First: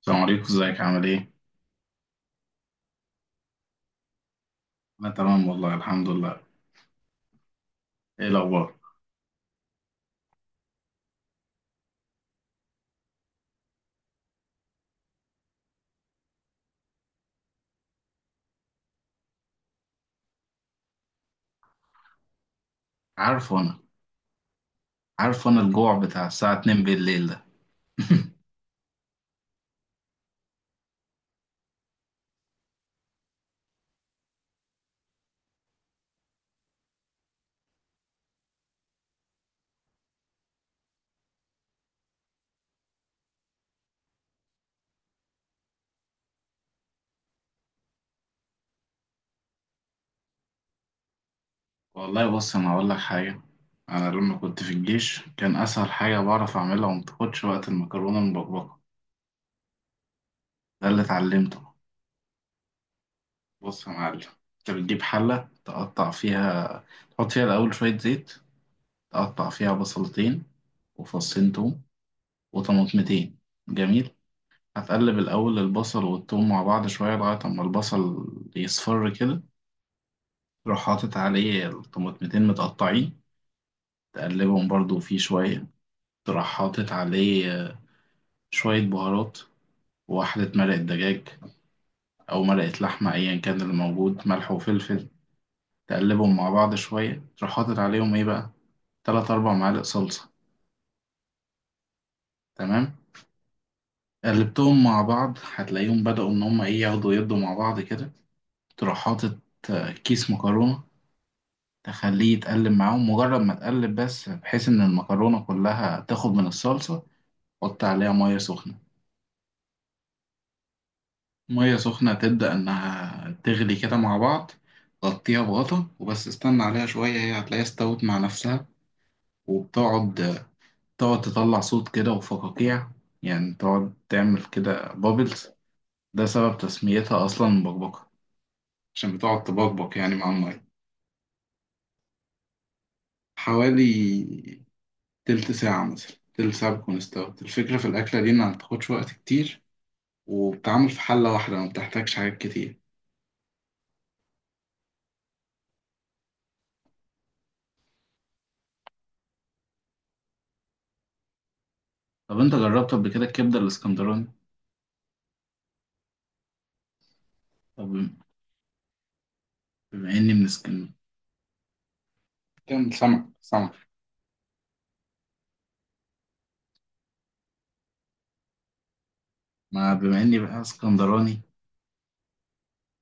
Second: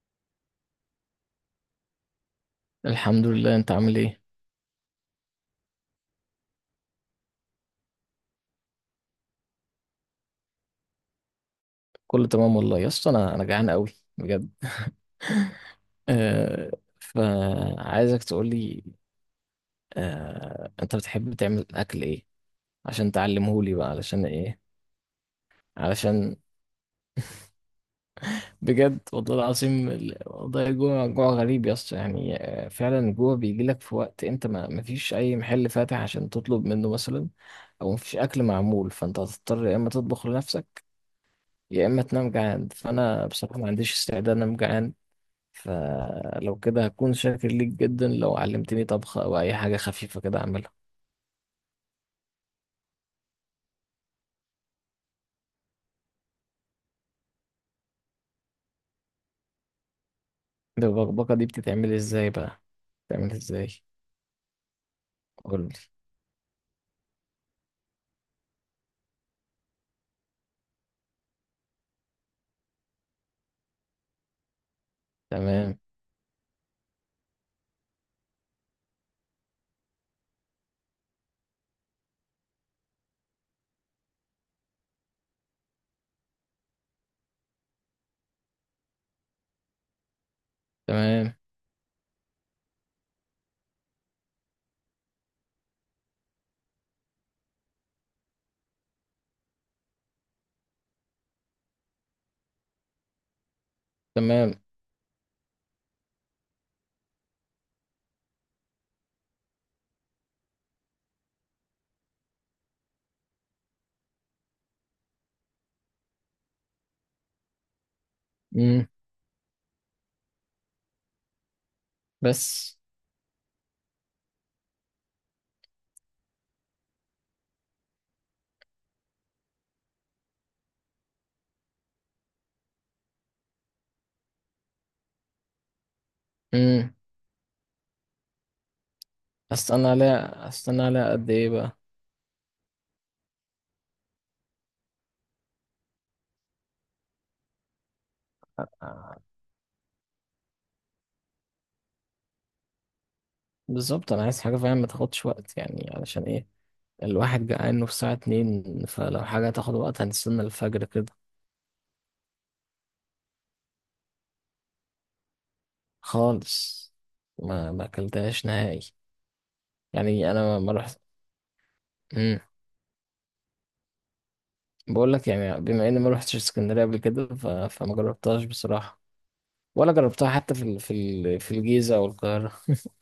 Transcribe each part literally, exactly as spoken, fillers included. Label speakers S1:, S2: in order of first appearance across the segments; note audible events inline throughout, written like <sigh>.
S1: السلام عليكم، ازيك عامل ايه؟
S2: الحمد لله. انت عامل ايه؟
S1: انا تمام والله الحمد لله. ايه الاخبار؟
S2: كله تمام والله يا اسطى، انا انا جعان قوي، بجد. آه. فعايزك تقول لي. آه انت بتحب تعمل اكل ايه عشان
S1: عارفه
S2: تعلمه لي
S1: انا
S2: بقى، علشان ايه؟
S1: عارفه انا الجوع بتاع
S2: علشان
S1: الساعة اتنين بالليل ده. <laughs>
S2: بجد والله العظيم، ال- والله جوع جوع غريب يا اسطى. يعني آه فعلا الجوع بيجي لك في وقت انت ما مفيش اي محل فاتح عشان تطلب منه مثلا، او مفيش اكل معمول، فانت هتضطر يا اما تطبخ لنفسك، يا اما تنام جعان. فانا بصراحه ما عنديش استعداد انام جعان، فلو كده هكون شاكر ليك جدا لو علمتني طبخة أو أي حاجة خفيفة كده أعملها.
S1: والله بص، انا هقول لك حاجة. انا لما كنت في الجيش كان اسهل حاجة بعرف اعملها وما بتاخدش وقت المكرونة المبكبكة. ده اللي
S2: البكبكة دي
S1: اتعلمته.
S2: بتتعمل إزاي بقى؟ بتتعمل إزاي؟
S1: بص يا معلم، انت بتجيب حلة
S2: قولي.
S1: تقطع فيها. تحط فيها الاول شوية زيت، تقطع فيها بصلتين وفصين توم وطماطمتين. جميل. هتقلب الأول
S2: تمام.
S1: البصل والثوم مع بعض شوية لغاية أما البصل يصفر كده، تروح حاطط عليه الطماطمتين متقطعين. تقلبهم برضو فيه شوية، تروح حاطط عليه شوية بهارات وواحدة مرقة دجاج
S2: تمام.
S1: أو مرقة لحمة أيا كان اللي موجود، ملح وفلفل. تقلبهم مع بعض شوية، تروح حاطط عليهم إيه بقى، تلات أربع معالق صلصة. تمام.
S2: تمام.
S1: قلبتهم مع بعض هتلاقيهم بدأوا إن هما إيه، ياخدوا يدوا مع بعض كده. تروح حاطط كيس مكرونة، تخليه يتقلب معاهم مجرد ما تقلب بس، بحيث إن المكرونة كلها تاخد من الصلصة. حط عليها مية سخنة.
S2: مم.
S1: مية سخنة تبدأ
S2: بس.
S1: إنها تغلي كده مع بعض. غطيها بغطا وبس، استنى عليها شوية هي هتلاقيها استوت مع نفسها. وبتقعد تقعد تطلع صوت كده وفقاقيع، يعني تقعد تعمل كده بابلز. ده سبب
S2: مم.
S1: تسميتها أصلا بقبقة، عشان بتقعد
S2: أستنى
S1: تبقبق يعني مع
S2: عليها
S1: المية.
S2: أستنى عليها قد إيه بقى؟
S1: حوالي تلت ساعة مثلا، تلت ساعة بتكون استوت. الفكرة في الأكلة دي إنها متاخدش وقت كتير، وبتعمل في حلة واحدة ما بتحتاجش حاجات كتير.
S2: بالظبط، أنا عايز حاجة فعلا ما تاخدش وقت، يعني علشان إيه؟ الواحد جعان في الساعة اتنين، فلو حاجة تاخد وقت هنستنى الفجر كده.
S1: طب انت جربت قبل كده الكبده الاسكندراني؟
S2: خالص. ما ما
S1: طب
S2: أكلتهاش نهائي.
S1: بما
S2: يعني
S1: اني
S2: أنا
S1: من
S2: ما ما
S1: اسكن.
S2: رحت.
S1: كان سمك سمك.
S2: بقول لك، يعني بما اني ما روحتش اسكندريه قبل كده، ف... فما جربتهاش بصراحه. ولا
S1: ما بما
S2: جربتها
S1: اني
S2: حتى
S1: بقى
S2: في ال... في ال...
S1: اسكندراني
S2: في الجيزه او القاهره <laughs>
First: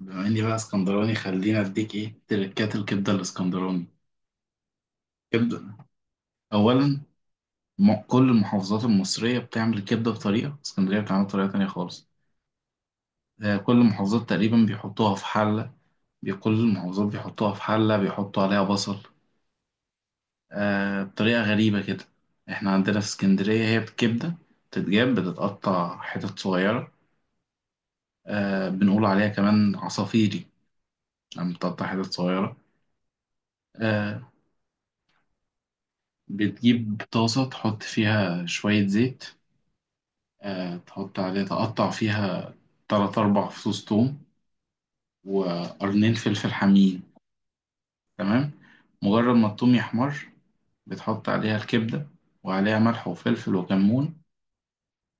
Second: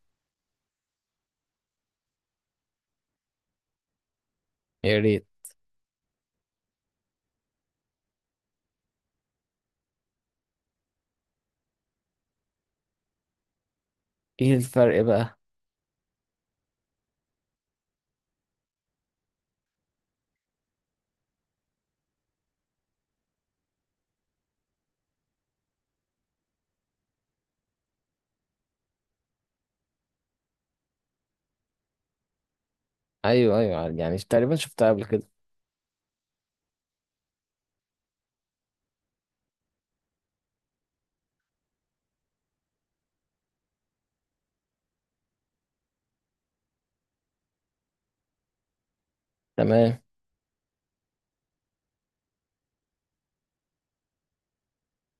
S1: بما اني بقى اسكندراني خليني اديك ايه تركات الكبده الاسكندراني.
S2: يا ريت.
S1: كبده، اولا، م- كل المحافظات المصريه بتعمل الكبده بطريقه، اسكندريه بتعمل بطريقه تانية خالص. آه، كل المحافظات
S2: ايه
S1: تقريبا
S2: الفرق
S1: بيحطوها في
S2: بقى؟
S1: حله. بي- كل المحافظات بيحطوها في حله بيحطوا عليها بصل، آه بطريقة غريبة كده. احنا عندنا في اسكندرية هي بكبدة، بتتجاب بتتقطع حتت صغيرة. آه، بنقول عليها كمان عصافيري لما بتقطع حتت صغيرة.
S2: ايوه ايوه، يعني
S1: آه،
S2: تقريبا شفتها قبل كده.
S1: بتجيب طاسة تحط فيها شوية زيت، آه تحط عليها تقطع فيها تلات أربع فصوص توم وقرنين فلفل حامين. تمام. مجرد ما التوم
S2: تمام.
S1: يحمر، بتحط عليها الكبدة وعليها ملح وفلفل وكمون.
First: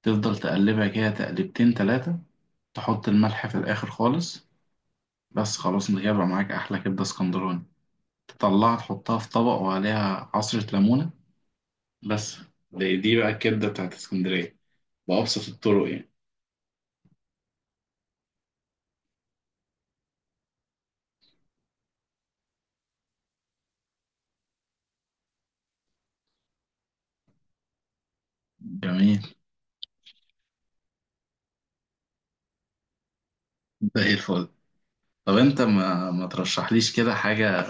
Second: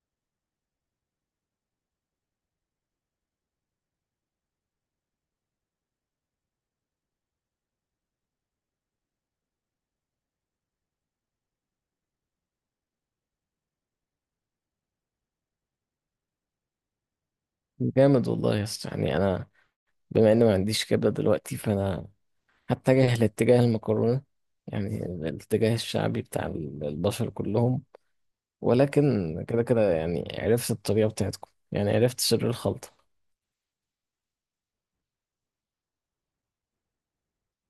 S1: تفضل تقلبها كده تقلبتين تلاتة، تحط الملح في الآخر خالص. بس، خلاص انت كده بقى معاك أحلى كبدة اسكندراني. تطلعها تحطها في طبق وعليها عصرة ليمونة. بس. دي, دي بقى الكبدة بتاعت اسكندرية، بأبسط الطرق يعني.
S2: جامد والله يا اسطى، يعني انا بما اني ما عنديش كبده دلوقتي، فانا هتجه لاتجاه المكرونه، يعني الاتجاه الشعبي بتاع ال- البشر كلهم.
S1: جميل.
S2: ولكن كده كده، يعني عرفت الطريقه بتاعتكم، يعني عرفت سر الخلطه.
S1: زي الفل. طب انت ما, ما ترشحليش كده حاجة،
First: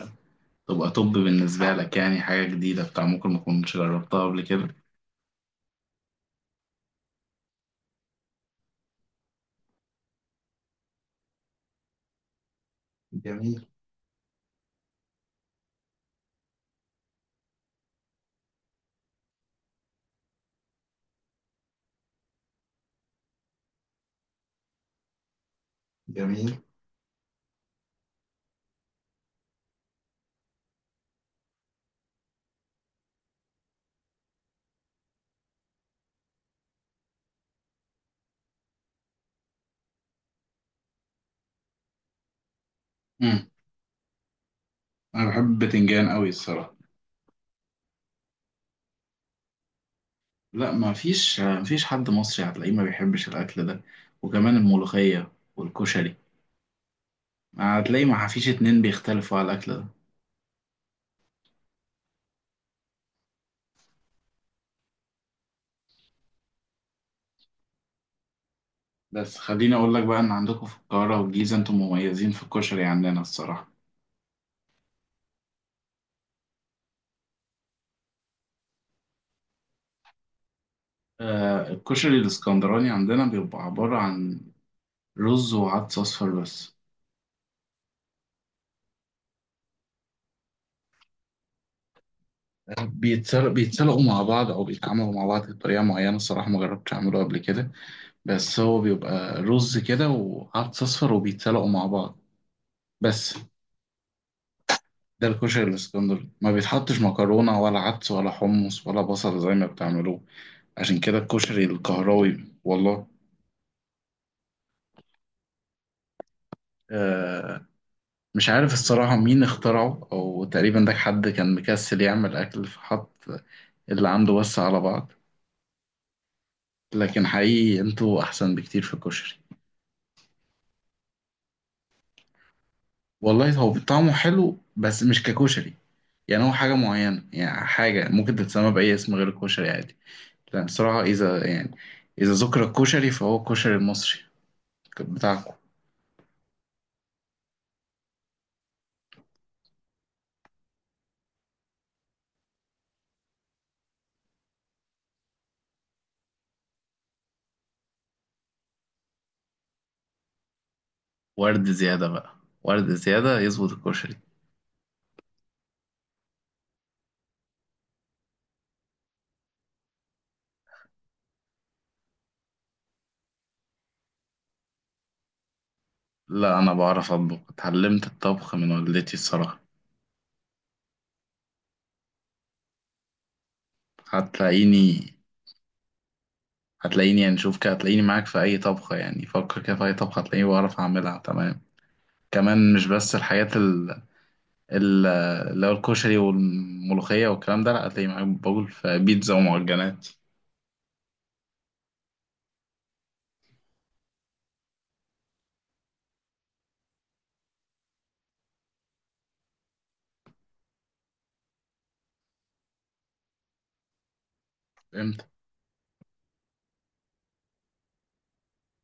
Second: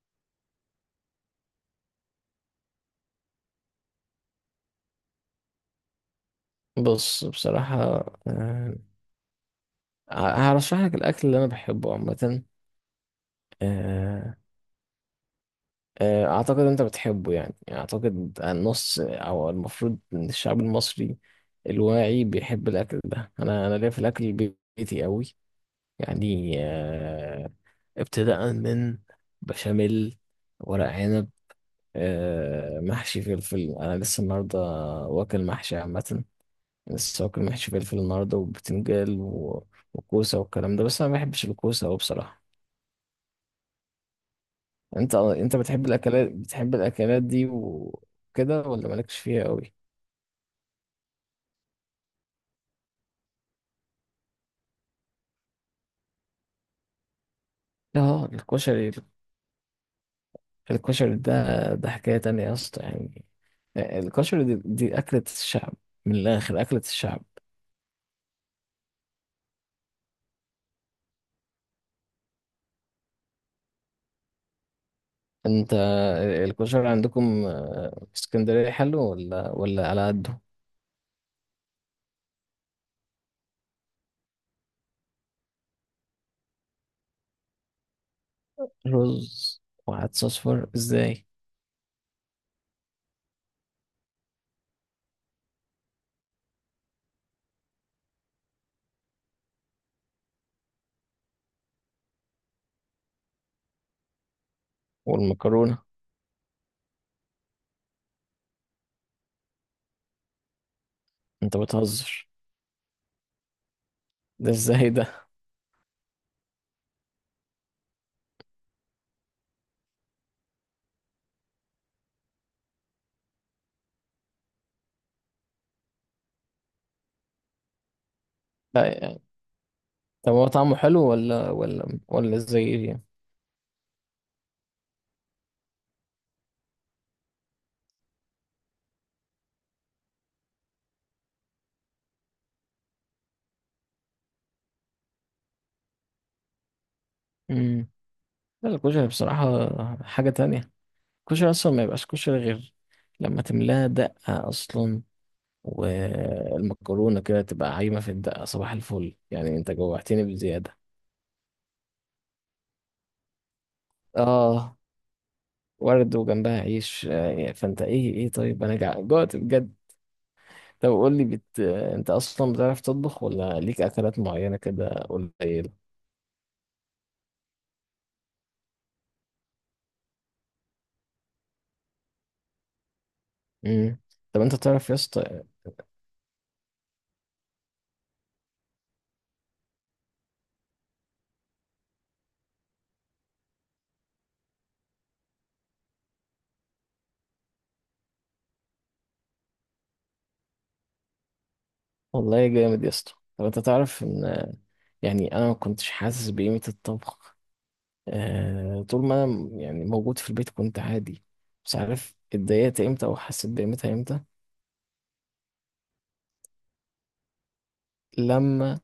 S1: تبقى طب بالنسبة لك يعني حاجة جديدة بتاع ممكن ما كنتش جربتها قبل كده؟
S2: بص بصراحه، آه، هرشح لك الاكل اللي انا بحبه عامه.
S1: جميل.
S2: آه، آه، اعتقد انت بتحبه، يعني يعني اعتقد النص او المفروض ان الشعب المصري الواعي بيحب الاكل ده. انا انا ليا في الاكل البيتي قوي. يعني
S1: جميل.
S2: آه، ابتداء من بشاميل، ورق عنب، آه، محشي فلفل. انا لسه النهارده واكل محشي عامه، لسه واكل محشي فلفل النهارده، وبتنجال و- وكوسه والكلام ده. بس انا ما بحبش الكوسه قوي بصراحه.
S1: امم
S2: انت
S1: انا بحب
S2: انت بتحب
S1: البتنجان قوي
S2: الاكلات بتحب
S1: الصراحه.
S2: الاكلات دي وكده، ولا مالكش فيها قوي؟
S1: لا، ما فيش ما فيش حد مصري هتلاقيه ما بيحبش الاكل ده، وكمان الملوخيه والكشري. هتلاقي
S2: اه
S1: ما فيش اتنين
S2: الكشري.
S1: بيختلفوا على الأكل ده.
S2: الكشري ده، ده حكاية تانية يا اسطى، يعني الكشري دي, دي اكلة الشعب، من الاخر اكلة الشعب.
S1: بس خليني أقول لك بقى إن عندكم في القاهرة والجيزة أنتم مميزين في الكشري، عندنا الصراحة
S2: انت الكشري عندكم آه، في اسكندرية حلو ولا ولا على قده؟
S1: آه، الكشري الإسكندراني عندنا بيبقى عبارة عن رز وعدس أصفر بس.
S2: رز وعدس اصفر ازاي؟
S1: بيتسل- بيتسلقوا مع بعض أو بيتعاملوا مع بعض بطريقة معينة. الصراحة ما جربتش أعمله قبل كده، بس هو بيبقى رز كده وعدس أصفر وبيتسلقوا مع بعض بس. ده الكشري
S2: والمكرونة؟
S1: الاسكندري، ما بيتحطش مكرونة ولا عدس ولا حمص ولا بصل زي ما بتعملوه. عشان كده
S2: انت
S1: الكشري
S2: بتهزر،
S1: القهراوي والله،
S2: ده ازاي ده؟
S1: آه، مش عارف الصراحة مين اخترعه، أو تقريبا ده حد كان مكسل يعمل أكل فحط اللي عنده بس على بعض. لكن حقيقي انتوا أحسن بكتير
S2: لا
S1: في
S2: يعني،
S1: الكشري.
S2: طب هو طعمه حلو ولا ولا ولا ازاي يعني؟
S1: والله هو طعمه حلو بس مش ككشري، يعني هو حاجة معينة، يعني حاجة ممكن تتسمى بأي اسم غير الكشري عادي، لأن الصراحة إذا يعني إذا ذكر الكشري فهو الكشري المصري كان بتاعكم.
S2: مم. لا الكشري بصراحة حاجة تانية. الكشري أصلا ما يبقاش كشري غير لما تملاها دقة أصلا، والمكرونة كده تبقى عايمة في الدقة. صباح الفل، يعني أنت جوعتني بزيادة.
S1: ورد زيادة بقى، ورد زيادة يظبط الكشري.
S2: آه ورد وجنبها عيش. آه، فأنت إيه إيه، طيب أنا جع- جوعت بجد. طب قول لي، بت... أنت أصلا بتعرف تطبخ، ولا ليك أكلات معينة كده قليلة؟
S1: لا، أنا بعرف أطبخ، اتعلمت الطبخ من والدتي الصراحة.
S2: مم. طب أنت تعرف يا
S1: هتلاقيني،
S2: اسطى.
S1: هتلاقيني يعني شوف كده، هتلاقيني معاك في أي طبخة، يعني فكر كده في أي طبخة هتلاقيني بعرف أعملها تمام. كمان مش بس الحاجات ال ال- اللي هو الكشري والملوخية والكلام ده، لا هتلاقيني معاك بقول في بيتزا ومعجنات.
S2: والله جامد يا اسطى، طب أنت تعرف إن يعني أنا ما كنتش حاسس بقيمة الطبخ. آه، طول ما انا يعني موجود في البيت كنت عادي، مش عارف اتضايقت امتى او حسيت بقيمتها امتى.
S1: فهمت؟
S2: لما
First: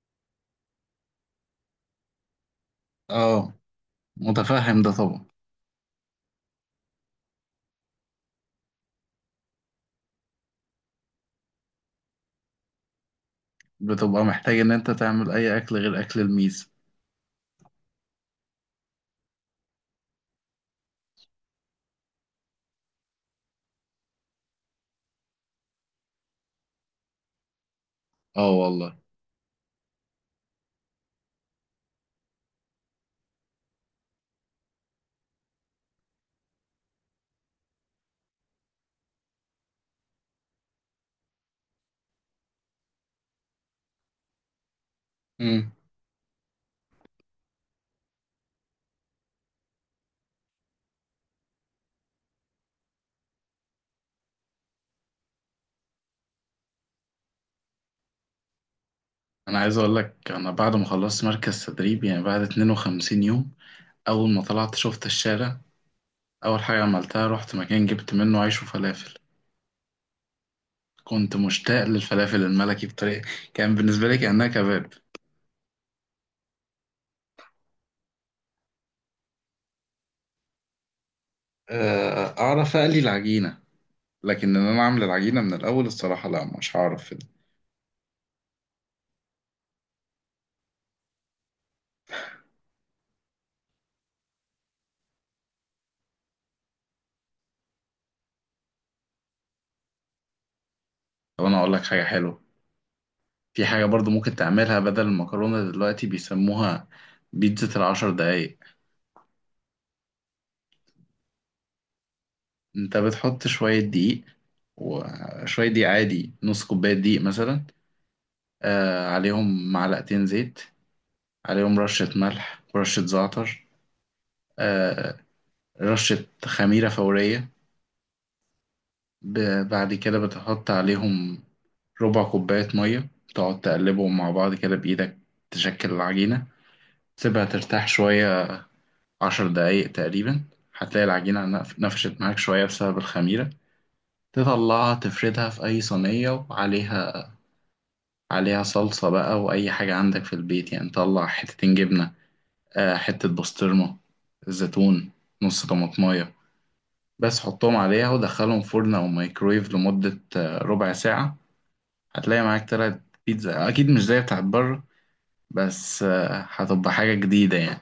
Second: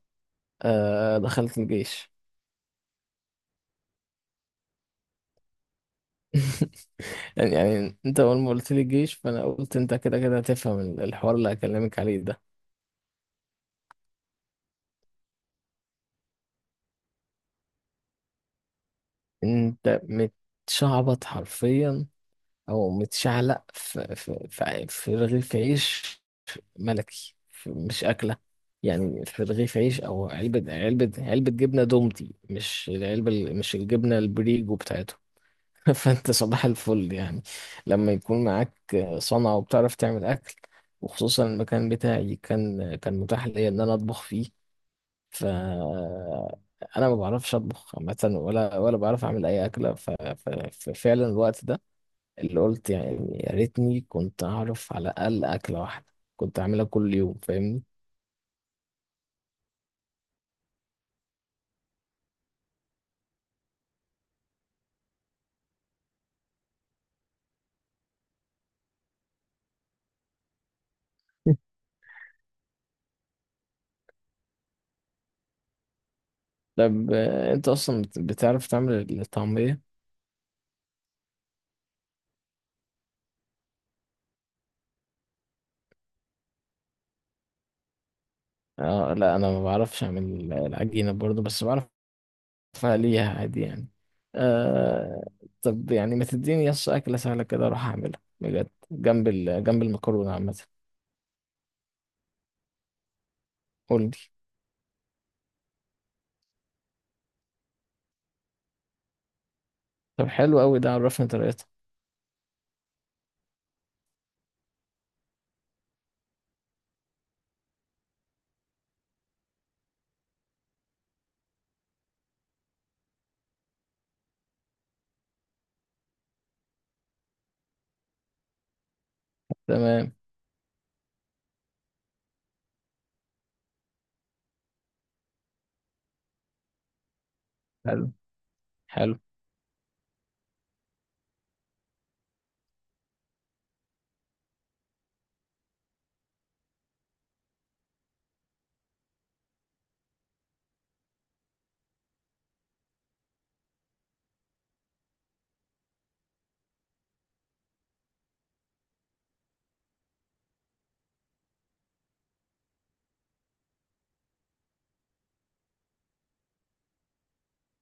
S2: آه، دخلت الجيش
S1: اه، متفهم ده طبعا.
S2: <laughs> يعني يعني انت اول ما قلت لي الجيش، فانا قلت انت كده كده هتفهم ال- الحوار اللي هكلمك عليه ده.
S1: بتبقى محتاج إن أنت تعمل أي أكل غير أكل الميز.
S2: انت متشعبط حرفيا، او متشعلق في في في, في رغيف عيش ملكي، في- مش اكله.
S1: اه والله.
S2: يعني في رغيف عيش، او علبه علبه علبه جبنه دومتي، مش العلبه ال- مش الجبنه البريجو بتاعتهم <laughs> فانت صباح الفل، يعني لما يكون معاك صنعة وبتعرف تعمل اكل، وخصوصا المكان بتاعي كان كان متاح ليا ان انا اطبخ فيه. ف انا ما بعرفش اطبخ عامة، ولا ولا بعرف اعمل اي اكلة. ف... ف... ففعلا الوقت ده اللي قلت، يعني يا ريتني كنت اعرف على الاقل اكلة واحدة كنت اعملها كل يوم، فاهمني؟
S1: انا عايز اقول لك، انا بعد ما خلصت مركز تدريب يعني بعد اتنين وخمسين يوم، اول ما طلعت شفت الشارع، اول حاجه عملتها رحت مكان جبت منه عيش وفلافل. كنت مشتاق للفلافل الملكي بطريقه، كان بالنسبه لي كانها كباب.
S2: طب آه، انت اصلا بت- بتعرف تعمل الطعمية؟
S1: آه، اعرف اقلي العجينه، لكن ان انا اعمل العجينه من الاول الصراحه لا، مش هعرف في ده.
S2: آه لا انا ما بعرفش اعمل العجينة برضو، بس بعرف فليها عادي يعني. آه. طب يعني ما تديني يس أكلة سهلة كده أروح أعملها بجد، جنب ال... جنب المكرونة عامة.
S1: طب انا اقول لك حاجه حلوه. في حاجه
S2: قول
S1: برضو
S2: لي.
S1: ممكن تعملها بدل المكرونه دلوقتي، بيسموها بيتزا العشر دقايق.
S2: طب حلو أوي، ده عرفني طريقتها.
S1: انت بتحط شوية دقيق، وشوية دقيق عادي، نص كوباية دقيق مثلا، آه عليهم معلقتين زيت، عليهم رشة ملح ورشة زعتر، آه، رشة خميرة فورية. ب- بعد
S2: تمام.
S1: كده بتحط عليهم ربع كوباية مية، تقعد تقلبهم مع بعض كده بإيدك، تشكل العجينة، تسيبها ترتاح
S2: حلو.
S1: شوية،
S2: حلو.
S1: عشر دقايق تقريبا. هتلاقي العجينة نف- نفشت معاك شوية بسبب الخميرة. تطلعها تفردها في أي صينية، وعليها عليها صلصة بقى وأي حاجة عندك في البيت، يعني طلع حتتين جبنة، آه، حتة بسطرمة، زيتون، نص طماطماية بس، حطهم عليها ودخلهم فرن أو مايكرويف لمدة آه، ربع ساعة. هتلاقي معاك طلعت بيتزا، أكيد مش زي بتاعت بره بس آه، هتبقى حاجة جديدة يعني،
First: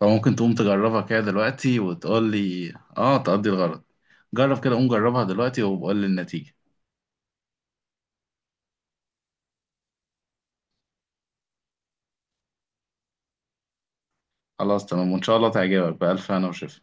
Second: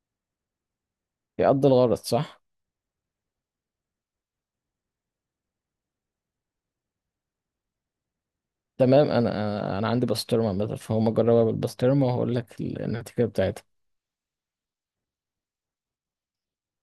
S1: فممكن تقوم تجربها كده
S2: يقضي
S1: دلوقتي
S2: الغرض
S1: وتقول
S2: صح.
S1: لي، آه تقضي الغرض. جرب كده، قوم جربها دلوقتي وبقول لي النتيجة.
S2: تمام. أنا أنا عندي بسطرمة مثلا، فهم جربها بالبسطرمة وهقول لك النتيجة بتاعتها.
S1: خلاص تمام، وإن شاء الله تعجبك، بألف هنا وشفا.